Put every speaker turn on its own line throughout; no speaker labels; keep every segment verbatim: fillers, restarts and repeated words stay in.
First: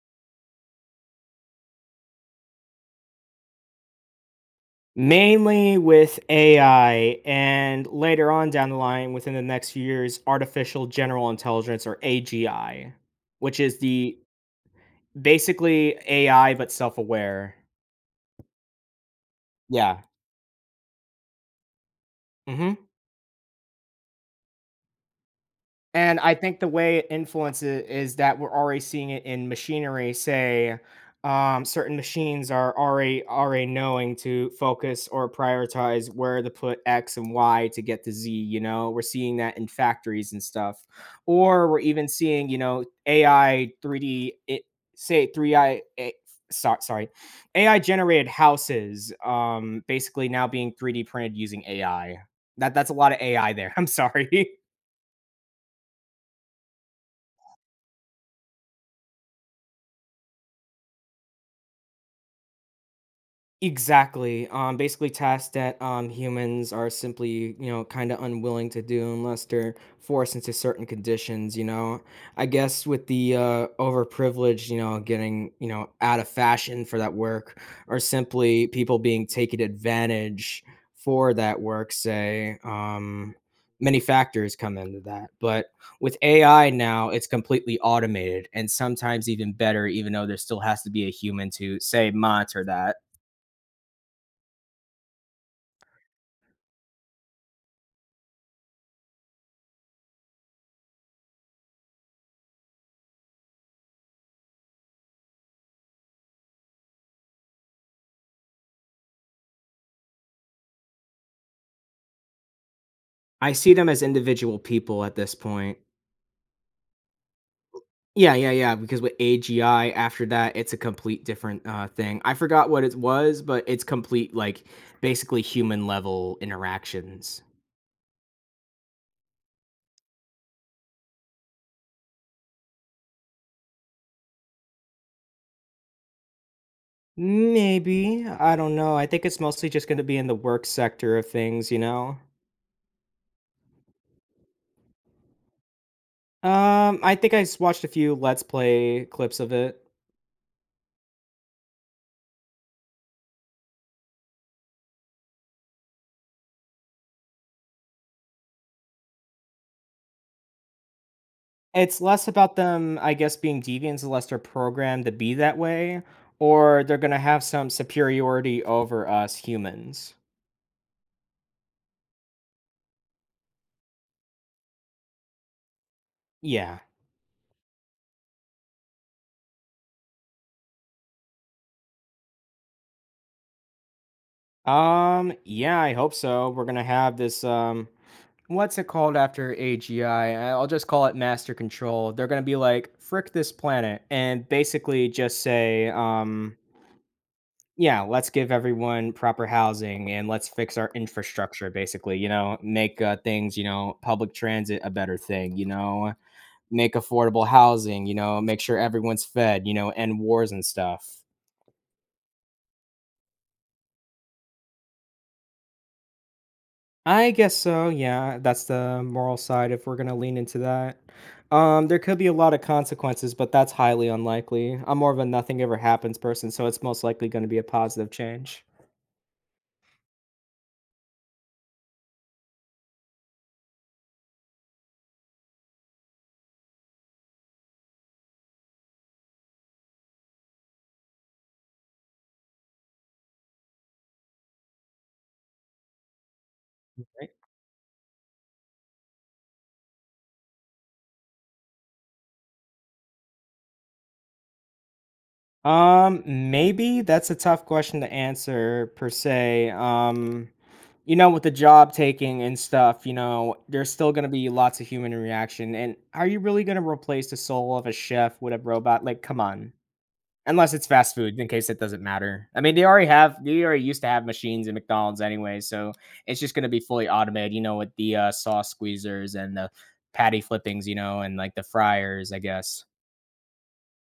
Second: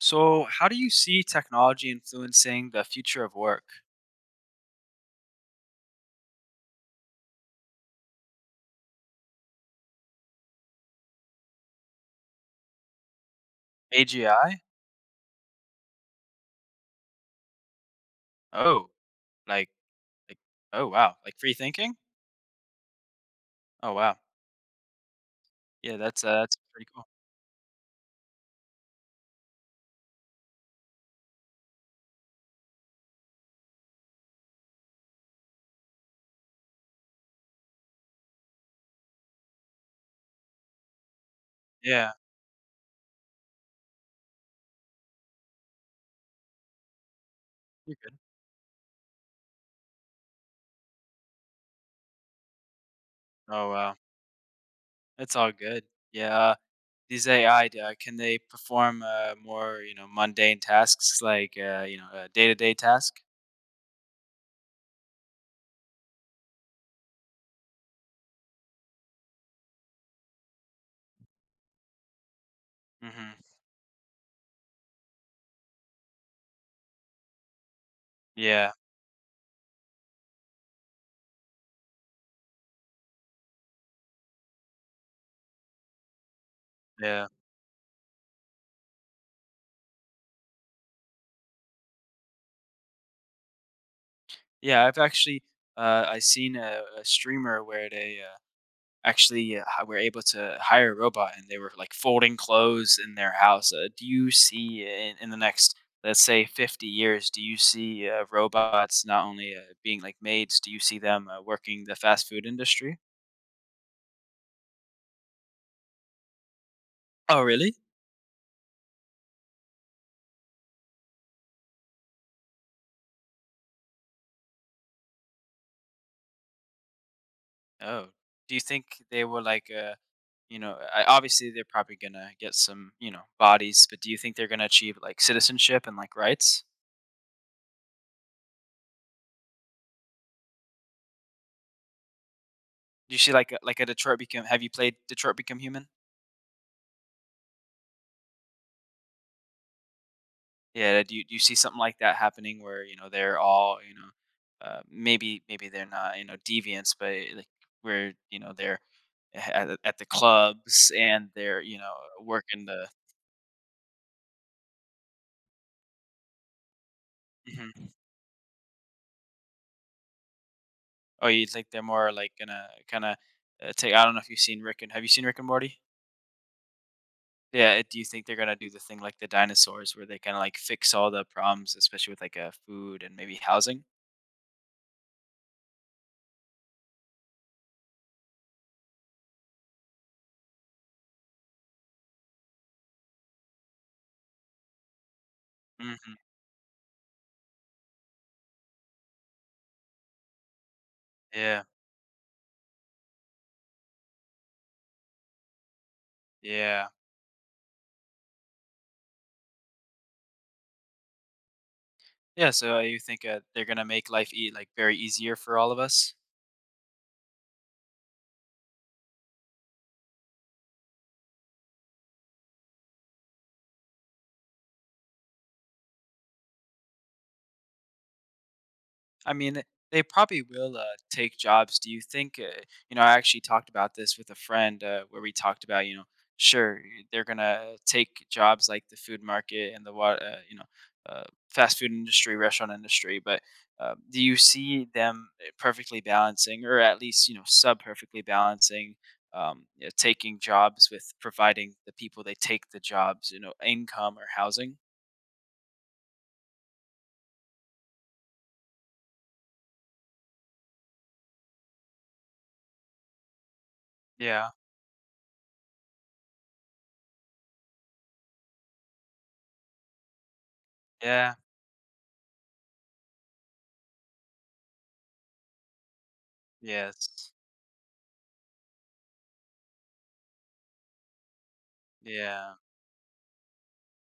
So, how do you see technology influencing the future of work?
Mainly with A I and later on down the line within the next few years, artificial general intelligence or A G I, which is the
A G I?
basically A I but self-aware.
Oh, like,
Yeah.
like, oh wow, like free thinking?
Mhm.
Oh wow, yeah,
And
that's
I
uh, that's
think the
pretty
way
cool.
it influences is that we're already seeing it in machinery. Say, um, certain machines are already already knowing to focus or prioritize where to put X and Y to get to Z. You know, we're seeing that in factories and stuff, or we're even
Yeah,
seeing you know A I three D it, say three I. A- so- Sorry, A I
you're good.
generated houses, um, basically now being three D printed using A I. That that's a lot of A I
Oh
there. I'm
wow,
sorry.
that's all good. Yeah, uh, these A I uh, can they perform uh, more you know mundane tasks like uh, you know a day to day task?
Exactly. Um, basically, tasks that um, humans are simply, you know, kind of unwilling to do unless they're forced into certain conditions. You know, I guess with
Mm-hmm.
the uh, overprivileged, you know, getting, you know, out of fashion for that work, or simply
Yeah,
people being taken advantage for that work. Say, um, many factors come into that. But with A I now,
yeah,
it's completely automated, and sometimes even better, even though there still has to be a human to say monitor that.
yeah, I've actually uh, I seen a, a streamer where they uh, actually uh, h- were able to hire a robot, and they were like folding clothes in their house. Uh, do you see in, in the next, let's say, fifty years, do you see uh, robots not only uh, being like maids, do you see them uh, working the fast food industry?
I see them as individual people at this point.
Oh, really?
Yeah, yeah, yeah, because with A G I after that, it's a complete different uh thing. I forgot what it was, but it's complete like basically human level interactions.
Oh, do you think they were like, uh, you know, I, obviously they're probably gonna get some, you know, bodies, but do you think they're gonna achieve like citizenship and like rights?
Maybe. I don't know. I think it's mostly just going to be in the work sector of things, you know?
Do you see like a- like a Detroit become? Have you played Detroit Become Human?
Um, I think I s- watched a few Let's Play clips of it.
Yeah, do you do you see something like that happening where, you know, they're all, you know, uh, maybe maybe they're not, you know, deviants, but eh, like where, you know, they're at, the- at the clubs, and they're, you know,
It's less about
working the.
them, I guess, being deviants unless they're programmed to be that way, or they're going to have some
Mhm.
superiority over us humans.
Oh, you think they're more like gonna kind of uh, take, I don't know if you've seen Rick and have you seen Rick and Morty?
Yeah.
Yeah, eh, do you think they're gonna do the thing like the dinosaurs where they kind of like fix all the problems, especially with like uh, food and maybe housing?
Um, yeah, I hope so. We're gonna have this um what's it called after A G I? I- will just call it master control. They're gonna be like, frick this planet, and basically just say,
Hmm.
um, yeah, let's give everyone proper housing and let's fix our
Yeah,
infrastructure, basically, you know, make uh, things, you know, public transit a better thing, you know,
yeah.
make affordable housing, you know, make sure everyone's fed, you know, end wars and stuff.
Yeah, so, uh, you think, uh, they're gonna make life ea like, very easier for all of us?
I guess so. Yeah, that's the moral side if we're gonna lean into that. Um, there could be a lot of consequences, but that's highly unlikely. I'm more of a nothing ever happens person, so it's most likely going to be a positive change.
I mean, they probably will, uh, take jobs. Do you think, uh, you know, I actually talked about this with a friend, uh, where we talked about, you know, sure, they're gonna take jobs like the food market and the wa uh, you know, uh, fast food industry, restaurant industry, but, um, do you see them, eh, perfectly balancing or at least,
Right?
you know, sub-perfectly balancing, um, you know, taking jobs with providing the people they take the jobs, you know, income or housing?
Um, Maybe that's a tough question to answer per se. Um, you know, with the job taking and stuff, you know, there's still going to
Yeah,
be lots of human reaction. And are you really going to replace the soul of a chef with a robot? Like, come on. Unless it's fast
yeah,
food, in case it doesn't matter. I mean, they already have, they already used to have machines in McDonald's anyway, so it's just going to be fully
yes,
automated, you know, with the uh, sauce squeezers and the patty flippings, you know, and like the fryers, I
yeah,
guess.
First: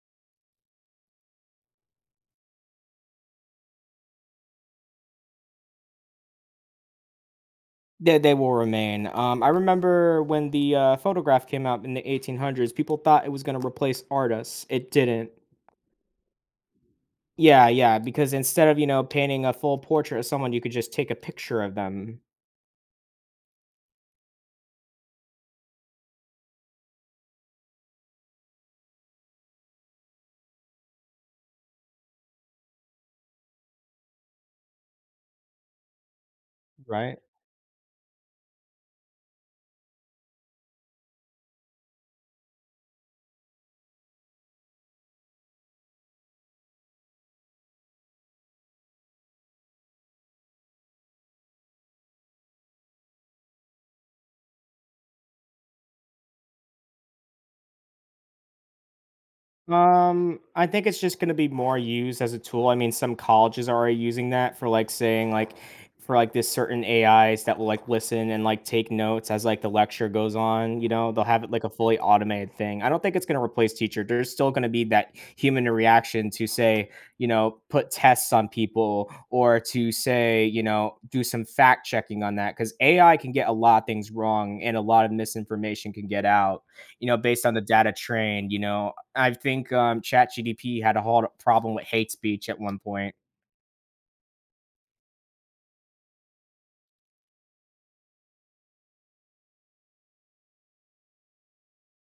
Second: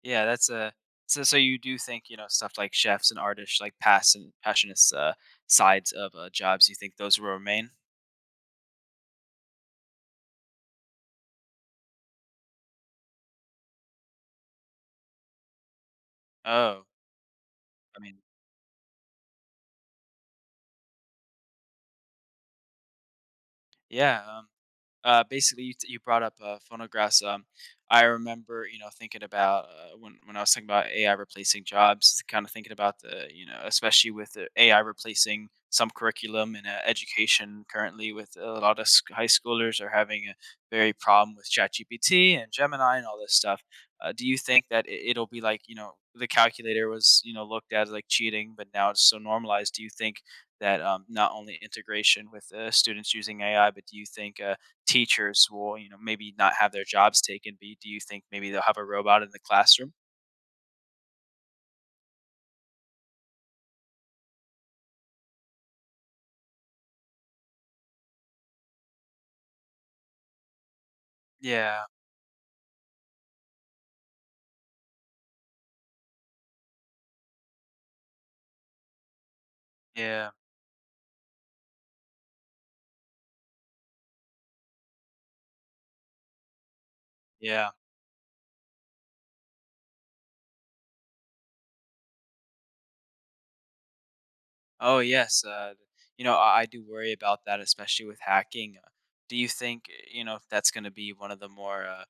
yeah, that's a so so you do think, you know, stuff like chefs and artists, like passion passionist, uh, sides of, uh, jobs, you think those will remain?
They, they will remain. Um, I remember when the uh, photograph came out in the eighteen hundreds, people thought it was going to replace artists. It didn't.
Oh,
Yeah,
I
yeah,
mean,
because instead of, you know, painting a full portrait of someone, you could just take a picture of them,
yeah, um, uh, basically you, t- you brought up uh, phonographs. Um, I remember, you know, thinking about uh, when when I was thinking about A I replacing jobs, kind of thinking about the, you know, especially with the A I replacing some curriculum in uh,
right?
education currently, with a lot of sc- high schoolers are having a very problem with ChatGPT and Gemini and all this stuff. Uh, do you think that it, it'll be like, you know, the calculator was, you know, looked at as like cheating, but now it's so normalized? Do you think that um, not only integration with uh, students using A I, but do you think uh, teachers will, you know, maybe not have their jobs taken, but do you think maybe they'll have a robot in the classroom?
Um, I think it's just gonna be more used as a tool. I mean, some colleges are already using that for like saying like for like this certain A Is that will like listen and like take notes as like the lecture goes on, you know, they'll have it like a
Yeah,
fully automated thing. I don't think it's gonna replace teacher. There's still gonna be that human reaction to say, you know, put tests on people or to
yeah,
say, you know, do some fact checking on that. Cause A I can get a lot of things wrong and a lot of misinformation can get out, you know, based on the
yeah.
data trained, you know, I think um, chat G D P had a whole problem with hate speech at one point.
Oh, yes. Uh, you know, I, I do worry about that, especially with hacking. Uh, do you think uh, you know, that's going to be one of the more uh,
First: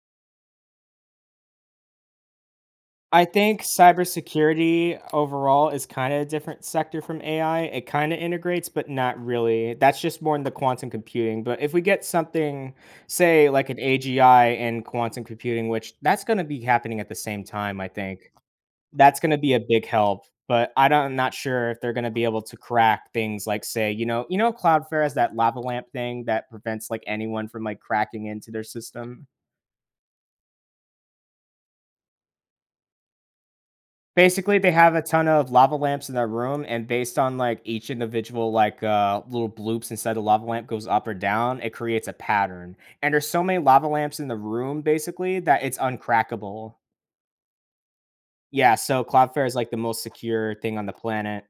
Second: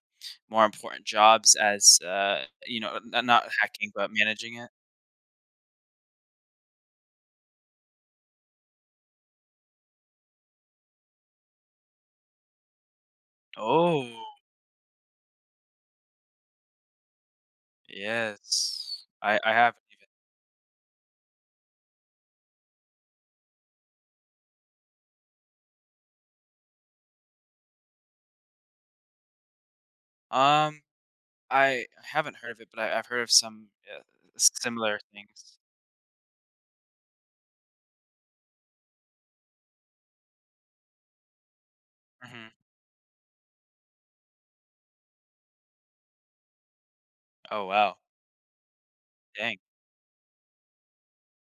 more important jobs as uh, you know, n-
I
not
think
hacking, but managing it?
cybersecurity overall is kind of a different sector from A I. It kind of integrates, but not really. That's just more in the quantum computing. But if we get something, say, like an
Oh,
A G I and quantum computing, which that's going to be happening at the same time, I think.
yes.
That's gonna
I I
be a
haven't
big
even.
help, but I don't I'm not sure if they're gonna be able to crack things like, say, you know you know Cloudflare has that lava lamp thing that prevents, like, anyone from, like, cracking into their system?
Um, I haven't heard of it, but I, I've heard of some uh,
Basically, they have
similar
a ton of
things.
lava lamps in their room, and based on, like, each individual, like, uh, little bloops inside the lava lamp goes up or down, it creates a
Hmm.
pattern, and there's so many lava lamps in the room, basically, that it's uncrackable.
Oh wow,
Yeah, so Cloudflare is,
dang.
like, the most secure thing on the planet,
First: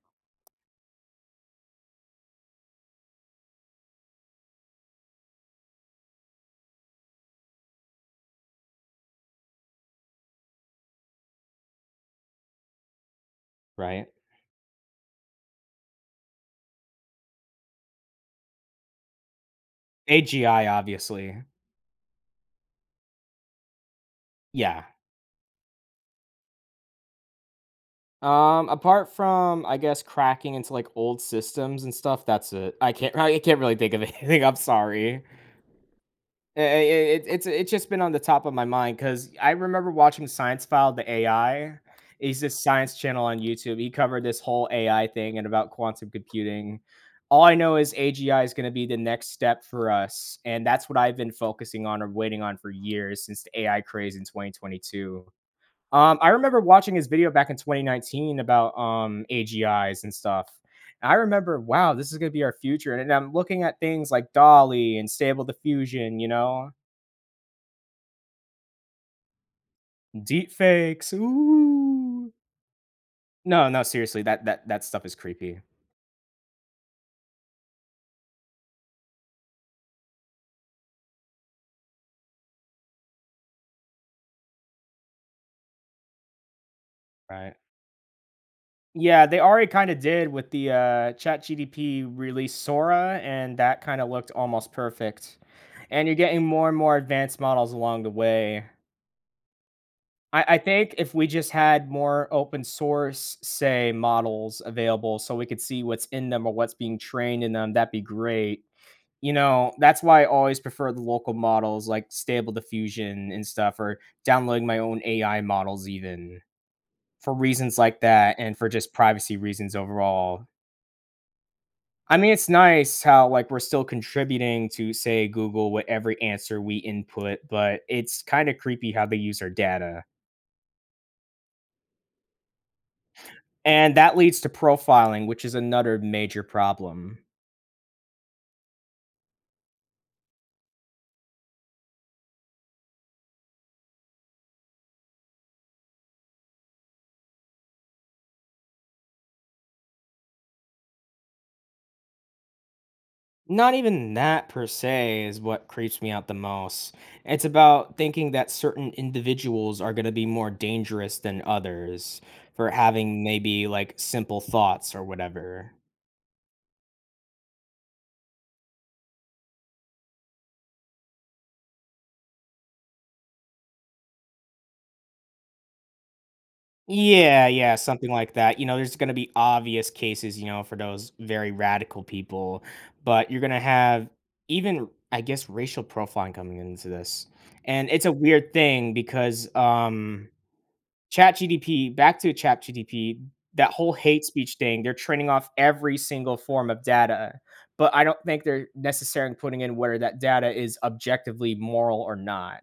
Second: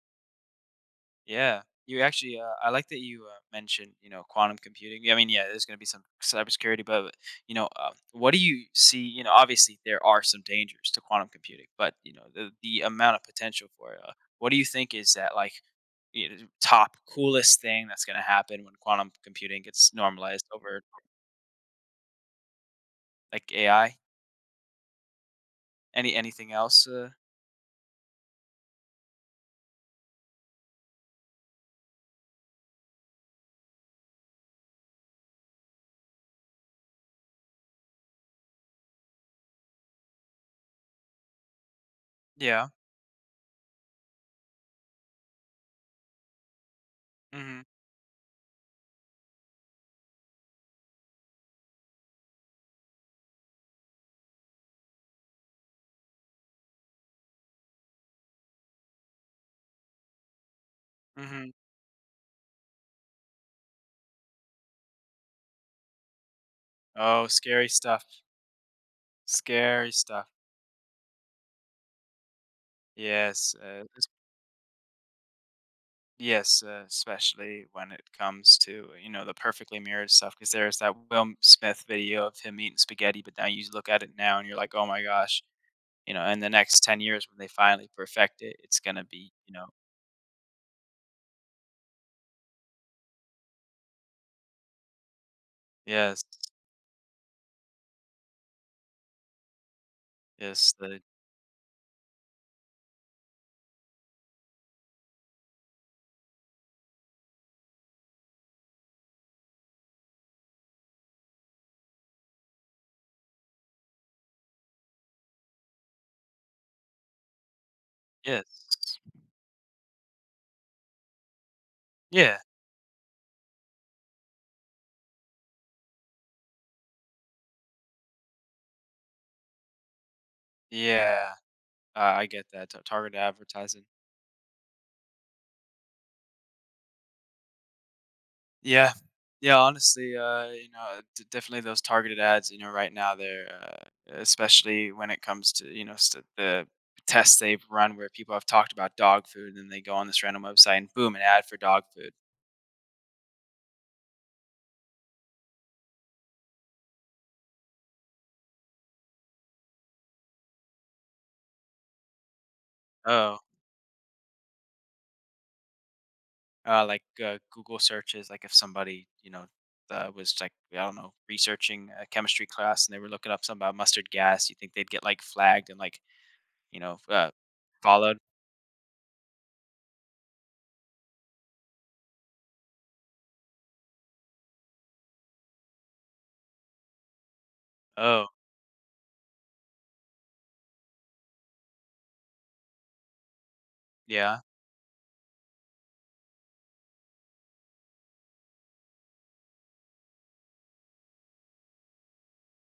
Yeah, you actually. Uh, I like that you uh, mentioned, you know, quantum computing. I mean, yeah, there's going to be some cybersecurity, but you know, uh, what do you see? You know, obviously there are some dangers to quantum computing, but you know, the the amount of potential for it.
right?
Uh, what do you think is that like, you know, top coolest thing that's going to happen when quantum computing gets normalized
A G I,
over
obviously.
like A I?
Yeah.
Any anything else? Uh,
Um, apart from, I guess, cracking into, like, old systems and stuff, that's it. I can't I can't really think of anything, I'm sorry. I I it it's it's it's just been on the top of my mind because I remember watching Science File, the A I. He's this
yeah.
science channel on YouTube. He covered this whole A I thing and about quantum computing. All I
Mm-hmm.
know is A G I is gonna be the next step for us, and that's what I've been focusing on or waiting on for years since the A I craze in twenty twenty-two. Um, I remember watching his video back in twenty nineteen about um, A G Is and stuff. And I
Mm-hmm.
remember, wow, this is going to be our future. And I'm looking at things like Dolly and Stable Diffusion, you know,
Oh, scary stuff. Scary stuff.
deep fakes. Ooh.
Yes.
No,
Uh,
no, seriously, that that that stuff is creepy,
yes, uh, especially when it comes to, you know, the perfectly mirrored stuff. Because there's that Will Smith video of him eating spaghetti, but now you look at it now and you're like, "Oh my gosh," you know, in the next ten years when they
right?
finally perfect it, it's gonna
Yeah,
be,
they
you know.
already kind of did with the uh, Chat G D P release Sora, and that kind of looked almost perfect. And you're
Yes,
getting more and more advanced models along the way. I, I
yes,
think
the.
if we just had more open source, say, models available so we could see what's in them or what's being trained in them, that'd be great. You know, that's why I always prefer the local models like Stable Diffusion and stuff, or downloading my own A I models, even for reasons like that and for just
Yes.
privacy reasons overall. I mean,
Yeah,
it's nice how, like, we're still contributing to, say, Google with every answer we input, but it's kind of creepy how they use our data.
yeah, uh, I get that, ta targeted advertising.
And that leads to profiling, which is another major problem.
Yeah. Yeah, honestly, uh, you know, d definitely those targeted ads, you know, right now they're, uh, especially when it comes to, you know, st the tests they've run where people have talked about dog food, and then they go on this random website and boom, an ad for dog food.
Not even that per se is what creeps me out the most. It's about thinking that certain individuals are going to be more dangerous than others for having
Oh,
maybe like simple thoughts or whatever.
uh, like, uh, Google searches, like, if somebody, you know, uh, was, like, I don't know, researching a chemistry class and they were looking up something about mustard gas, you think they'd get, like, flagged and, like, you know, uh,
Yeah, yeah, something
followed?
like that. You know, there's going to be obvious cases, you know, for those very radical people, but you're going to have even, I guess, racial profiling coming into this. And it's a
Oh,
weird thing because, um, chat G D P, back to chat G D P, that whole hate
yeah.
speech thing, they're training off every single form of data, but I don't think they're necessarily putting in whether that data is objectively moral or not.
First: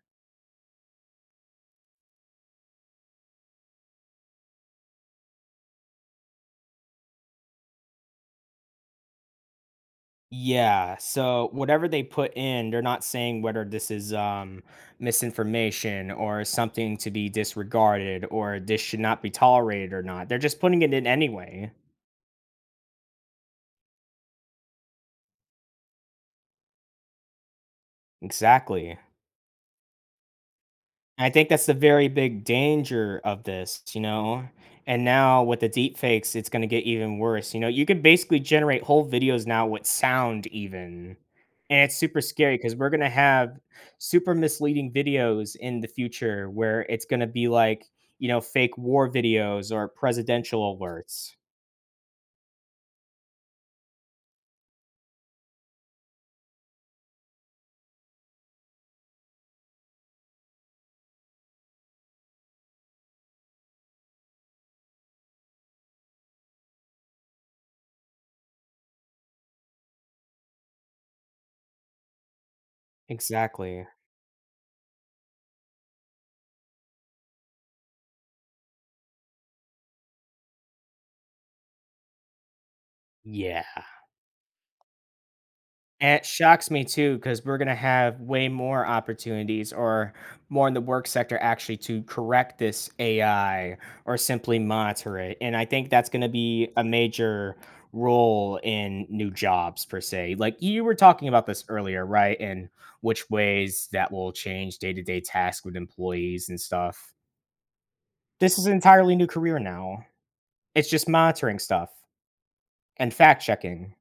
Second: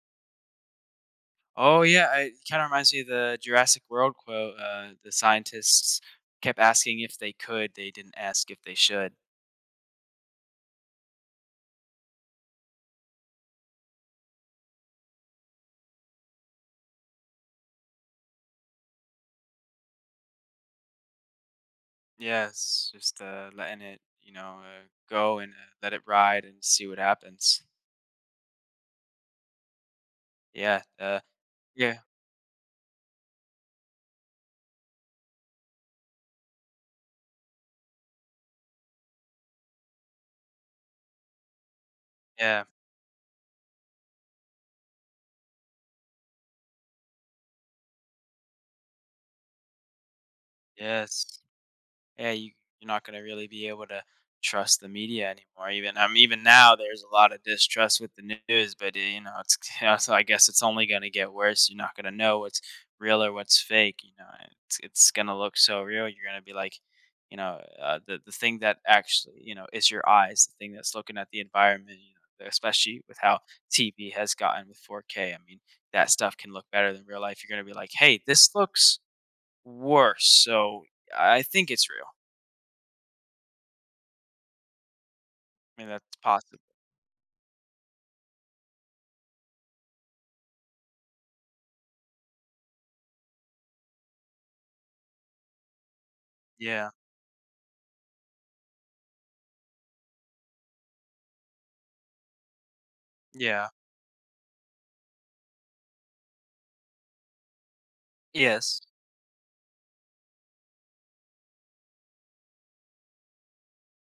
Oh yeah, I- it kind of reminds me of the Jurassic World quote. Uh, the scientists kept asking if they could, they didn't ask if they should.
Yeah, so whatever they put in, they're not saying whether this is, um, misinformation or something to be disregarded or this should not be tolerated or not. They're just putting it in anyway.
Yeah, it's just uh, letting it, you know, uh, go and uh, let it ride and see what happens.
Exactly.
Yeah, uh,
I think that's the
yeah,
very big danger of this, you know? And now with the deep fakes, it's gonna get even worse, you know? You can basically generate whole videos now with sound even, and it's super scary
yeah,
because we 'cause we're gonna have super misleading videos in the future where it's gonna be like, you know, fake war videos or presidential
yes.
alerts.
Yeah, you, you're not going to really be able to trust the media anymore. Even I mean, even now, there's a lot of distrust with the news, but eh, you know, it's you know, so I guess it's only going to get worse. You're not going to know what's real or what's fake. You know, and it's it's going to look so real. You're going to be like, you know, uh, the the thing that actually you know is your eyes, the thing that's looking at the environment. You know, especially with how
Exactly.
T V has gotten with four K. I mean, that stuff can look better than real life. You're going to be like, hey, this looks worse. So I think it's real.
Yeah.
I mean, that's
And it
possible.
shocks me too, because we 'cause we're gonna have way more opportunities or more in the work sector actually to correct this A I or simply monitor it, and I think that's gonna be a
Yeah.
major role in new jobs per se. Like, you were talking about this earlier, right, and which
Yeah.
ways that will change day-to-day tasks with employees and stuff. This is an
Yes.
entirely new career now. It's just monitoring stuff and fact checking.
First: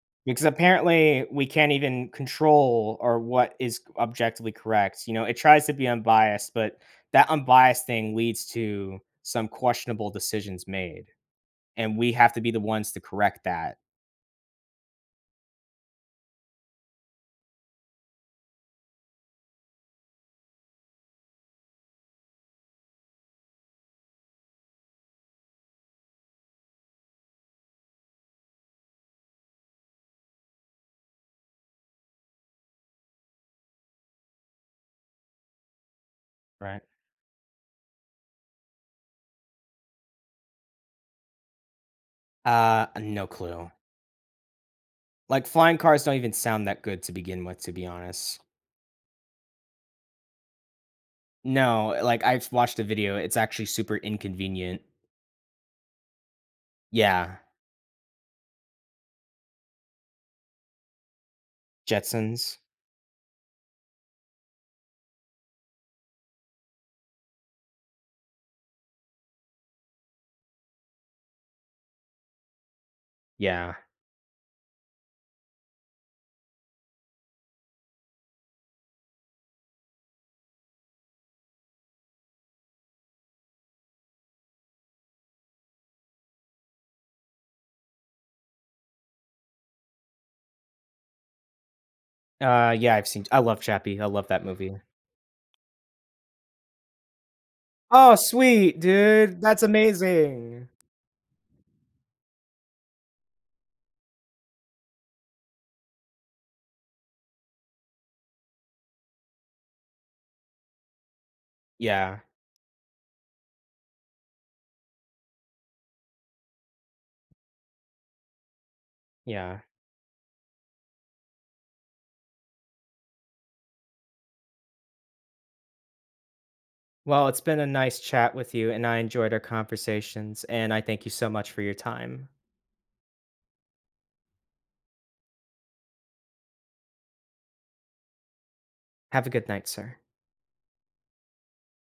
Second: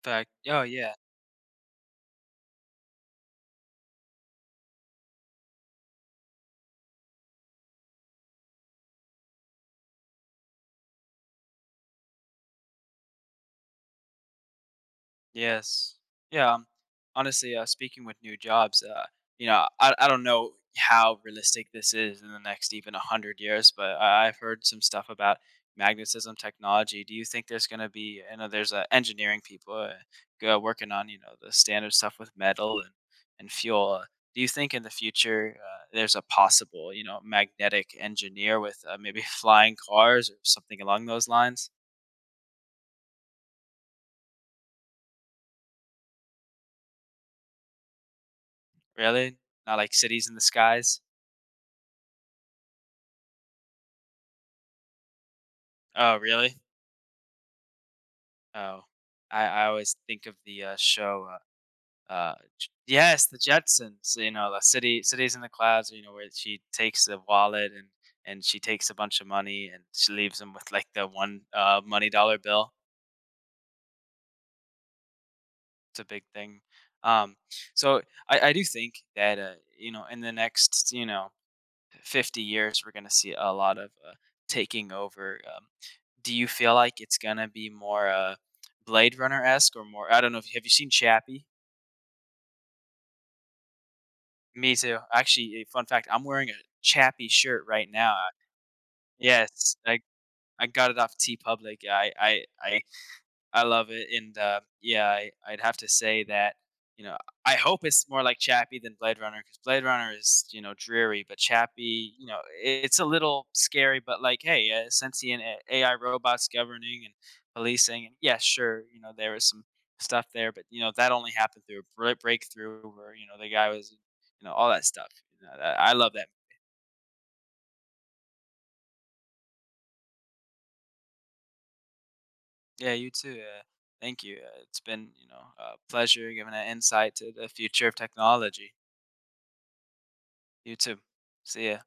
In fact,
Because
oh, yeah.
apparently we can't even control or what is objectively correct. You know, it tries to be unbiased, but that unbiased thing leads to some questionable decisions made, and we have to be the ones to correct that.
Yes. Yeah, um, honestly, uh, speaking with new jobs, uh, you know, I I don't know how realistic this is in the next even one hundred years, but I I've heard some stuff about magnetism technology. Do you think there's gonna be I know there's, uh, engineering people, uh, go working on, you know, the standard stuff with metal and and fuel, uh, do you think in the future, uh, there's a
Right.
possible, you know, magnetic engineer with, uh, maybe flying cars or something along those lines?
Uh, no clue. Like flying cars don't even sound that good to begin with, to be honest.
Really? Not like cities in the skies?
No, like I've watched a video. It's actually super inconvenient.
Oh, really?
Yeah,
Oh, I I always think of the, uh, show, uh, uh,
Jetsons.
J yes, The Jetsons, you know, the City Cities in the Clouds, you know, where she takes the wallet and and she takes a bunch of money and she leaves them with, like, the one, uh, money dollar bill.
Yeah.
It's a big thing. Um, so I I do think that, uh, you know, in the next, you know, fifty years, we're gonna see a lot of, uh, taking over. Um, do you feel like it's gonna be more, uh, Blade Runner-esque or more I don't know if have you seen Chappie?
Uh, yeah, I've seen. I love Chappie. I love that
Me
movie.
too. Actually, a fun fact, I'm wearing a Chappie shirt right now.
Oh, sweet, dude. That's
Yes, I I
amazing.
got it off T Public. I I I I love it, and, uh, yeah, I I'd have to say that, you know, I hope it's more like Chappie than Blade Runner because Blade Runner is, you know, dreary, but Chappie,
Yeah,
you know, i- it's a little scary, but, like, hey, uh, sentient A AI robots governing and policing, and, yeah, sure, you know, there was
yeah.
some stuff there, but, you know, that only happened through a bre breakthrough where, you know, the guy was you know, all that stuff, you know, that I love that.
Well, it's been a nice chat with you, and I enjoyed our conversations, and I thank you so much for your time.
Yeah, you too, uh, thank you, uh, it's been, you know, a pleasure giving an insight to the future of technology.
Have a good night, sir.
You too. See ya.